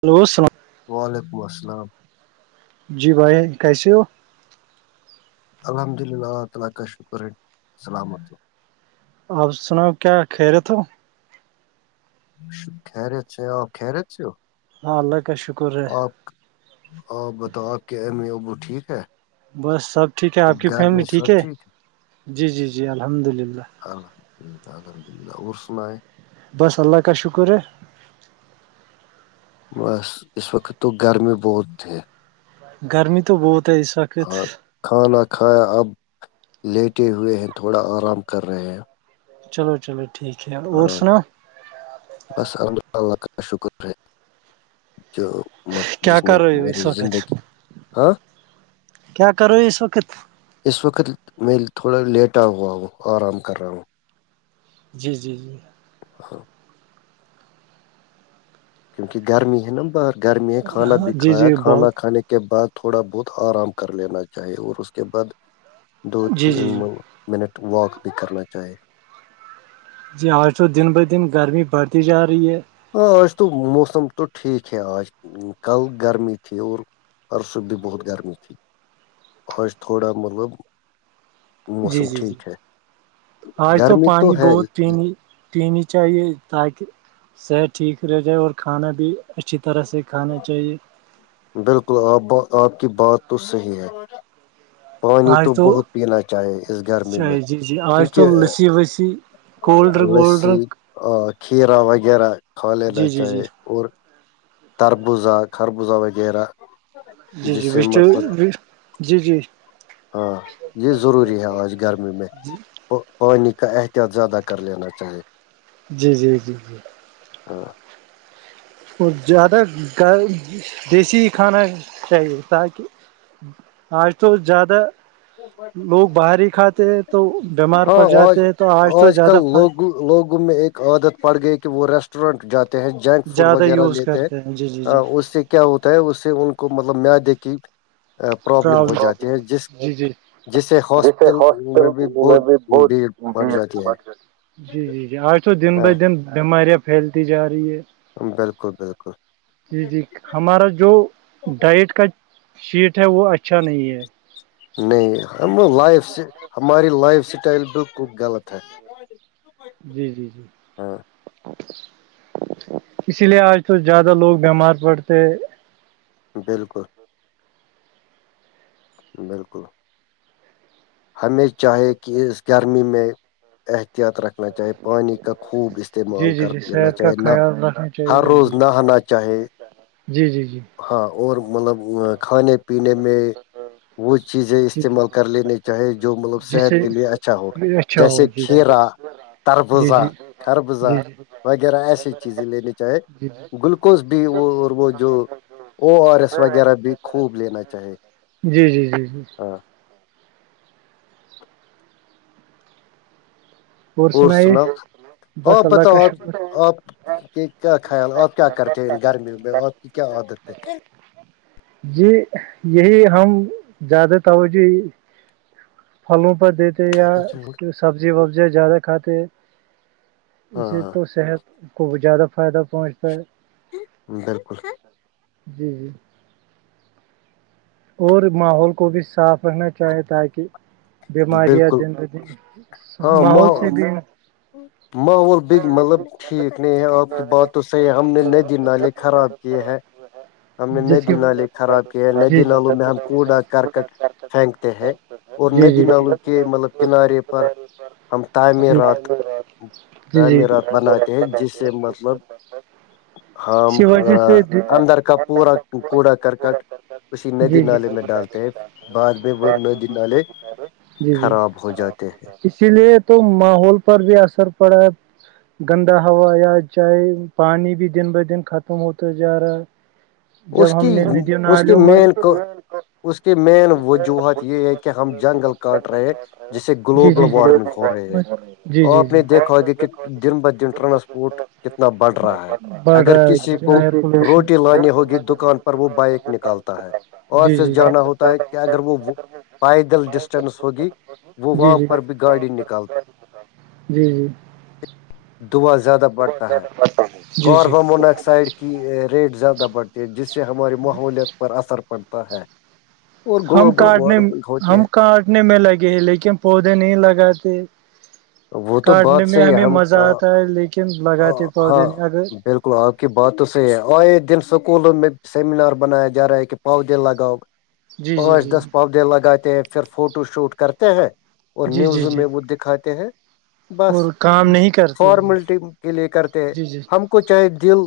hello سام وعلیکم السلام جی بھائی کیسے ہو الحمد للہ تعالی کا شکر ہے السلام آپ سناؤ کیا کہ رہے تھ ہو خیرے سے آ خیرت ہاں اللہ کا شکر ہے آپ آپ بتاؤ آپ کے ایم ای ابو ٹھیک ہے بس سب ٹھیک ہے آپ کی گھر میں فیملی ٹھیک سب ہے جی جی جی الحمد للہ الحمد للہ الحمد للہ اور سنائیں بس اللہ کا شکر ہے بس اس وقت تو گر میں بہت تھے گرمی تو بہت ہے اس وقت ہاں کھانا کھایا اب لیٹے ہوئے ہیں تھوڑا آرام کر رہے ہیں چلو چلو ٹھیک ہے اور ہاں سناؤ بس الحمد اللہ کا شکر ہے جو کیا جس نے کر رہے ہو اس میری وقت زندگی ہاں کیا کر رہے ہو اس وقت اس وقت میں تھوڑا لیٹا ہوا ہوں آرام کر رہا ہوں جی جی جی ہاں کیونکہ گرمی ہے نا باہر گرمی ہے کھانا ہاں بھی جی کھایا جی کھانا بہت کھانے کے بعد تھوڑا بہت آرام کر لینا چاہیے اور اس کے بعد دو جی تین جی جی منٹ واک بھی کرنا چاہے جی آج تو دن ب دن گرمی بڑھتی جا رہی ہے ہاں آج تو موسم تو ٹھیک ہے آج کل گرمی تھی اور پرس بھی بہت گرمی تھی آج تھوڑا مطلب جی موسم جی جی ٹھیک ہے آج تو گرمی پانی ہے بہت پین کلینی چاہیے تاکہ صحت ٹھیک رہ جائے اور کھانا بھی اچھی طرح سے کھانا چاہیے بالکل آپ آپ کی بات تو صحیح ہے پانی تو بہت پینا چاہے اس گرمی میں چاہیے جی جی آج کیونکہ تو لسی وسی کولڈ ڈرنک وولڈ لسی ڈرنک اور کھیرا وغیرہ کھا لینا جی جی جی چاہے اور تربوزا خربوزا وغیرہ جی جس جی و سے تو مطلب جی جی ہاں یہ ضروری ہے آج گرمی میں جی پانی کا احتیاط زیادہ کر لینا چاہیے جی جی جی جی ہاں اور زیادہ دیسی کھانا چاہیے تاکہ آج تو زیادہ لوگ باہر ہی کھاتے ہیں تو بیمار ہاں پڑ آج جاتے ہیں تو آج تو کل زیادہ لوگ لوگوں میں ایک عادت پڑ گئی کہ وہ ریسٹورنٹ جاتے ہیں جنک فوڈ زیادہ وغیرہ یوز لیتے ہیں کرتے جی جی جی اس سے کیا ہوتا ہے اس سے ان کو مطلب مدے کی پرابلم ہو جاتی ہے جس جی جی جس سے ہاسپٹل میں بھی بہت بھیڑ پڑ جاتی ہے جی جی جی آج تو دن ب ہاں دن بیماریاں پھیلتی جا رہی ہے بالکل بالکل جی جی ہمارا جو ڈائٹ کا شیٹ ہے وہ اچھا نہیں ہے نہیں ہم لائف ہماری لائف اسٹائل بالکل غلط ہے جی جی جی ہاں اسی لیے آج تو زیادہ لوگ بیمار پڑتے بالکل بالکل ہمیں چاہے کہ اس گرمی میں احتیاط رکھ نہ چاہے پانی کا خوب جی استعمال جی کر جی نہ صحت کا چاہے خیال رکھنا ہر چاہیے روز جی نہ ہونا چاہے جی جی جی ہاں اور مطلب کھانے پینے میں وہ چیزیں جی جی استعمال کر لیینی چاہے جو مطلب جس صحت سے کے لیے اچھا ہو اچھا جیسے ہو جی کھیرا جی جی تربزا جی جی خربزا جی جی وغیرہ ایسی چیز لینے چاہیں جی گلوکوز بھی وہ اور وہ جو آر ایس وغیرہ بھی خوب لینا چاہے جی جی جی جی ہاں اور سناؤ اور بس آپ اللہ کا بتاؤ آپ شکر آپ کے کیا خیال آپ کیا کرتے ہیں ان گرمیوں میں آپ کی کیا عادت ہے جی یہی ہم زیادہ توجہ پھلوں پر دیتے یا ہے سبزی وبزیاں زیادہ کھاتے ہاں اسے ہاں تو صحت کو بھی زیادہ فائدہ پہنچتا ہے بالکل جی جی اور ماحول کو بھی صاف رکھنا چاہے تاکہ بیماریاں بالکل دن ب دن ہاں مح ماحول سے بھی ماحول مطلب ٹھیک نہیں ہے آپ کی بات تو صحیح ہے ہم نے ن ج نالے خراب کیے ہیں ہم نے جس کی ندی نالے خراب کیے ہیں جی جی ندی نالوں میں ہم کوڑا کرکٹ پھینکتے ہیں اور جی جی جی ندی نلوں کے مطلب کنارے پر ہم جی تعمیرات جی جی تعمیرات بناتے ہیں جس سے مطلب ہاں اسی وجہ سے اندر کا پورا کوڑا کرکٹ اسی ندی جی جی نالے میں ڈالتے ہیں بعد میں وہ ندی نالے جی جی خراب ہو جاتے ہیں اسی لیے تو ماحول پر بھی اثر پڑا ہے گندا ہوا یا چاہے پانی بھی دن بہ دن ختم ہوتا جا رہا ہے جب اس ہم کی نے ندی اس کے نالوں میں مین کو اس کی مین وجوہات یہ ہے کہ ہم جنگل کاٹ رہے ہیں جسے جی گلوبل جی جی وارمنگ ہو رہی ہے جی اور جی اپنی جی دیکھاؤگے کہ دن ب دن ٹرانسپورٹ کتنا بڑھ رہا ہے بڑھ اگر رہا کسی ہے کو ایئر پولوشن روٹی لانی ہوگی دکان پر وہ بائک نکالتا ہے اور جی پھر جی جی جانا ہوتا ہے کہ جی اگر وہ پائیدل ڈسٹینس ہوگی وہ جی وہاں پر بھی گاڑی نکل جی جی دعاں زیادہ بڑھتا ہے جی جی کاربن مونا آکسائڈ کے کی ریٹ زیادہ بڑھتی ہے جس سے ہماری ماحولیت پر اثر پڑتا ہے اور ہم گلوبل کاٹنے وارمنگ ہوتی ہم ہے کاٹنے میں لگے ہیں لیکن پودے نہیں لگاتے وہ تو کاٹنے بات میں صحیح ہے ہمیں ہم مزہ آتا ہے لیکن لگاتے ہاں پودے نہیں اگر بالکل آپ کی بات تو صحیح ہے آئے دن سکولوں میں سیمینار بنایا جا رہا ہے کہ پؤودے لگاؤ جی جی پانچ جی دس پودے لگاتے ہیں پھر فوٹو شوٹ کرتے ہیں اور جی جی نیوز جی میں وہ دکھاتے ہیں بس اور کام نہیں کرتے فارملٹی کے لیے کرتے ہیں جی جی ہم کو چاہے دل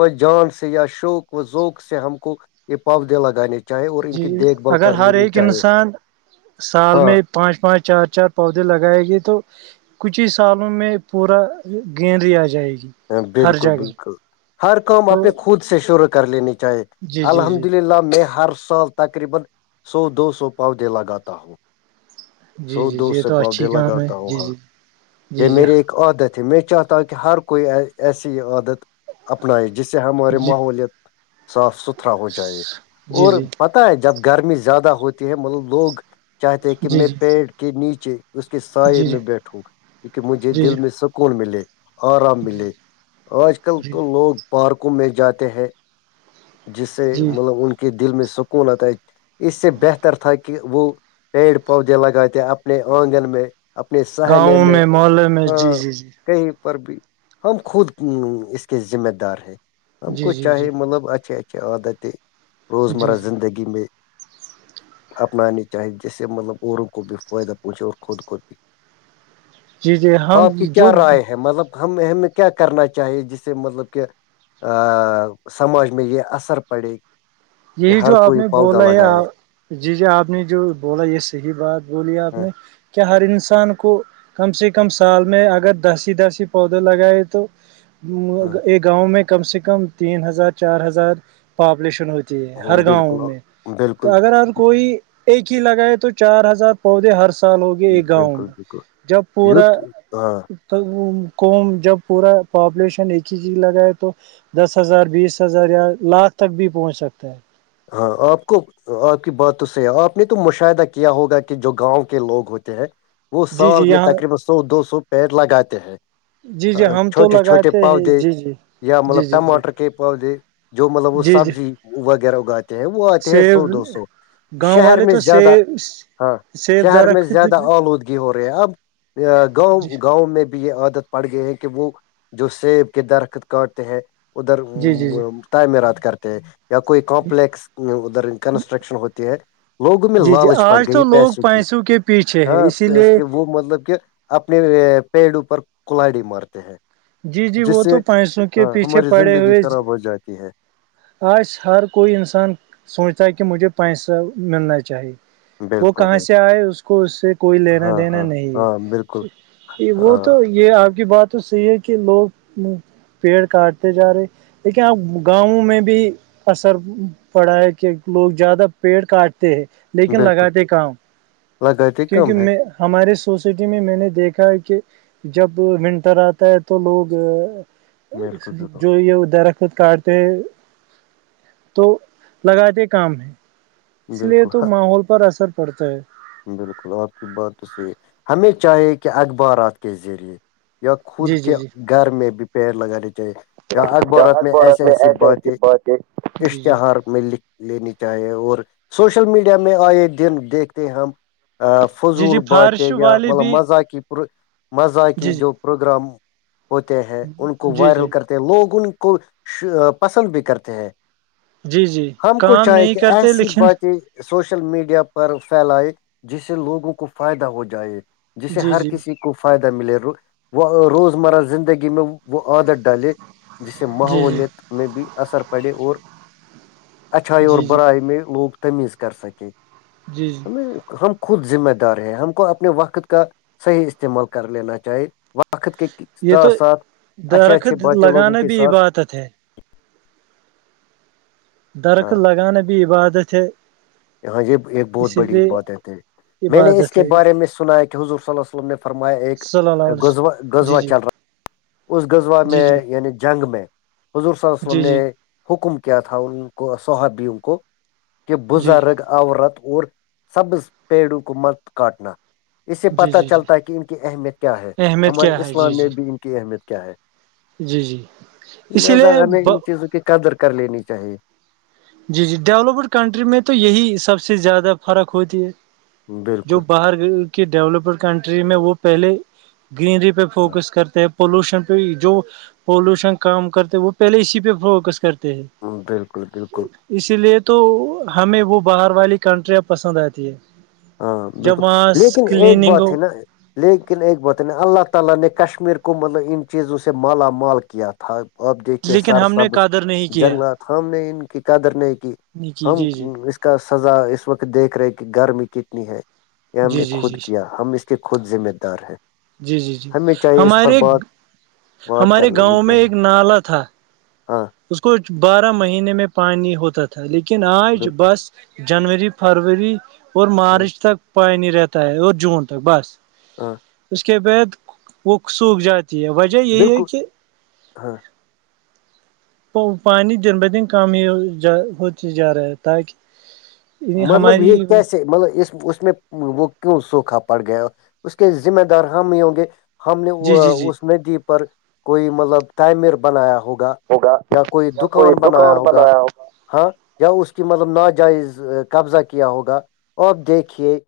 و جان سے یا شوق و ذوق سے ہم کو یہ پؤودے لگانےاہ جی اگر ہر ایک انسان سال ہاں میں پانچ پانچ چار چار پودے لگائے گے تو کچھ ہی سالوں میں پورا گینری آ جائے گی ہر بالکل جگہ بالکل ہر کام تو اپنے خود سے شروع کر لینی چاہیے جی جی جی الحمد للہ میں ہر سال تقریباسو دو سو پودے لگاتا ہوں جی سو جی دو جی یہ سے تو اچھی پاپدیلا کام ہے گتا ہوں جی ہاں جی یہ جی جی میرری ایک عادت ہے میں چاہتا ہ کہ ہر کوئی ایسی یہ عادت اپنائے جس سے ہمارے جی ماحوولت صاف ستھرا ہو جائے جی اور جی جب گرمی زیادہ ہوتی ہے مطلب لوگ چاہتے ہیں کہ جی جی میں جی پیڑ کے نیچے اس کے سائے جی جی میں بیٹھوں کیونکہ مجھے جی دل میں سکون ملے جی ملے آج کل جی تو لوگ پارکوں میں جاتے ہیں جس سے جی مطلب ان کے دل میں سکونت آئی اس سے بہتر تھا کہ کہ وہ پیڑ پودے لگاتے اپنے آنگن میں اپنے سہنے گاؤں میں محلے میں ہ جی جی جی کہیں پر بھی ہم خود اس کے ذمہ دار ہیں ہم جی جی کو جی چاہے مطلب اچ اچھے اچھے عادتیں روز جی جی مرہ زندگی میں اپنانی چاہیے جس سے مطلب عوں کو بھی فائدہ پہنچے اور خود کو بھی جی جی ہم آپ کی جو کیا رائے ہے مطلب ہم ہمیں کیا کرنا چاہیے جسے مطلب کہ سماج میں یہ اثر پڑے کہ یہی ہر جو آپ کوئی نے پودا بولا لگائے ہے جی جی آپ نے جو بولا یہ صحی بات بولی آپ ہاں نے کیا ہر انسان کو کم سے کم سال میں اگر دسی دسی پودے لگائے تو ہاں ایک گاؤں میں کم سے کم تین ہزار چار ہزار پاپولیشن ہوتی ہاں، ہر گاؤں بالکل میں تو بالکل اگر ا کوئی ایک ہی لگائےیں تو چار ہزار پودے ہر سال ہوگئے ایک گاؤں بالکل میں بالکل جب پورا یت ہاں تو کووم جب پورا پاپولیشن ایک ہی چیز لگا ہے تو دس ہزار بیس ہزار یا لاکھ تک بھی پہنچ سکتا ہے ہاں آپ کو آپ کی بات تو صحیح ہے آپ نے تو مشاہدہ کیا ہوگا کہ جو گاؤں کے لوگ ہوتے ہیں وہ جی سال جی میں یہاں تقریبا سو دو سو پیڑ لگاتے ہیں جی جی ہم تو چھوٹے چھوٹے لگاتے ہیں پودے جی جی یا جی مطلب جی جی ٹماٹر کے پودے جو مطلب وہ جی جی سبزی وغیرہ اگاتے ہیں وہ آتے ہیں سیب سو دو سو گاؤں شہر والے میں تو زیادہ سیب ہاں سیب شہر میں درخت جی زیادہ جی آلودگی ہو رہی ہے اب گاؤں گاؤں میں یہ عادت پڑ گئی ہیں کہ وہ جو سیب کے درخت کاٹتے ہیں ادھر جی جی میںراد کرتے یا کوئی کو س ادھر کنسٹرکشن ہوتے ہے لوگوں میں جی جی لالچ پڑ آج تو گئی لوگ پیسوں کی کے پیچھے ہے اسی ہاںس لیے کے وہ مطلب کہ اپنے پیڑوپر کلاڑی مارتے ہیں جی جی جس وہ سے تو پیسوں کے ہاں پیچھے ہماری پڑے زندگی ہوئے خراب ہو جاتی ہے آج ہر کوئی انسان سوچتا ہے کہ مجھے پیسہ ملنا چاہیے وہ بالکل کہاں سے بالکل آئے اس کو اس سے کوئی لینا ہاں دینا ہاں نہیں ہے ہاں بالکل یہ وہ ہاں تو یہ آپ کی بات تو صحیح ہے کہ لوگ پیڑ کاٹتے جا رہے لیکن آپ گاؤوں میں بھی بھی اثر پڑا ہے کہ لوگ زیادہ پیٹ کاٹ ہیں لیکن بالکل لگاتے کام لگاتے کیونکہ کم ہے میں ہمارے سوسائٹی میں میں نے دیکھا ہے کہ جب منٹر آتا ہے تو لوگ بالکل بالکل جو یہ درخت کاٹتے ہیں تو لگاتے کام ہیں اس لیے بالکل تو ماحول پر اثر پڑتا ہے بالکل آپ کی بات تو صحیح ہے ہمیں چاہیے کہ اخبارات کے ذریعے یا خود جی جی کے جی گھر میں بھی پیڑ لگانے چاہیے اخبارات میں ایس ایسی باتیں جی جی اشتہار میں لکھ لینی چاہی اور سوشل میڈیا میں آئے دن دیکھتے ہم جی جی فضول باتیں فارش یا والے مطلب بھی مزاقی پر مزاقی جی جی جو پروگرام ہوتے ہیں ان کو جی وائرل جی کرتے لوگ ان کو پسند بھی کرتے ہیں جی جی ہم کو کام چاہے نہیں کہ کرتے ایسی لیکن باتیں سوشل میڈیا پر پھیلائے جس سے لوگوں کو فائدہ ہو جائے جسے جی ہر جی کسی کو فائدہ ملے وہ روزمرہ زندگی میں وہ عادت ڈالے جس سے جی جی ماحوولت میں بھی اثر پڑے اور اچھائی اور جی جی برائی میں لوگ تمیز کر سکے جی جی ہم خود ذمہ دار ہیں ہم کو اپنے وقت کا صحیح استعمال کر لینا چاہی وقت کے یہ تو ساس ساتھ اچھا اچھے بایہ لوگوں کے ساتس بتا تھے ہاں درکت لگانا بھی عبادت ہے ہاں یہ ایک بہت اسی بڑی لیے بات ہے تھی میں نے اس عبادت کے ہے بارے میں سنا کہ حضرور صلاحو علیہ وسلم نے فرمایا ایک صلی اللہ علیہ غزا وسلم جی غزوہ جی چل رہا اس غزوہ جی میں جی یعنی جنگ میں حضور صیہ وسلم جی نے جی حکم کیا تھا ان کو صحابیوں کو کہ جی بزرگ عورت اور سبز پیڑوں کو مت کاٹنا اسے جی پت جی جی چلتا ہے کہ ان کی اہمیت کیا ہے اہمیت ہمارے کیا ہے جی اسلام میں جی بھی ان کی اہمیت کیا ہے جی جی اسی لہذا لیے ہمیں ان چیزوں کی قدر کر لینی چاہیے جی جی ڈیولپڈ کنٹری میں تو یہی سب سے زیادہ فرق ہوتی ہے جو بالکل باہر کی ڈیولپڈ کنٹری میں وہ پہلے گرینری پہ فوکس کرتے پولوشن پہ جو پولوشن کام کرتے وہ پہلے اسی پہ فوکس کرتے ہیں بالکل بالکل اسی لیے تو ہمیں وہ باہر والی کنٹریاں پسند آتی ہے ہاں جب بالکل وہاں لیکن ایک کلیننگ بات ہو ہے نا لیکن ایک وطن اللہ تعالی نے کشمیر کو مطل ان چیزوں سے مالا مال کیا تھا میں نے اسی سے بات کی آپ دیک کےے لیکن سر ہم نے سبز قدر نہیں کیا جنگلات ہم نے ان کی قدر نہیں کی نہیں کی ہم جی جی کا سزا اس وقت دیکھ رہے کہ گرمی کتنی ہے یہ ہم نے جی جی خود جی کیا ہم اس کے خود ذمہ دار ہیں جی جی جی ہمیں چاہیے اس پر ہمارے بات بات ہمارے کر لینی گاؤں میں چاہیے ایک نالا تھا ہاں اس کو بارہ مہینے میں پانی ہوتا تھا لیکن آج بالکل بس جنوری فروری اور ہاں مارچ تک پائی نہیں رہتا ہے اور جون تک بس ہاں اس کے بعد وہ سوکھ جاتی ہے یہی ہے بالکل کہ ہاں پانی دن ب دن کم ہی ہوتی جا رہا ہے تاکہ مطلب ہماری یہ کیسے مطلب اس اس میں وہ کیوں سوکھا پڑ گیا اس کے ذمہ دار ہم ہی ہوں گے ہم نے جی جی جی اس ندی پر کوئی مطلب تعمیر بنایا ہوگا یا کوئی دکان بنایا ہوگا ہاں یا اس کی مطلب ناجائز قبضہ کیا ہوگا آپ دیکھیے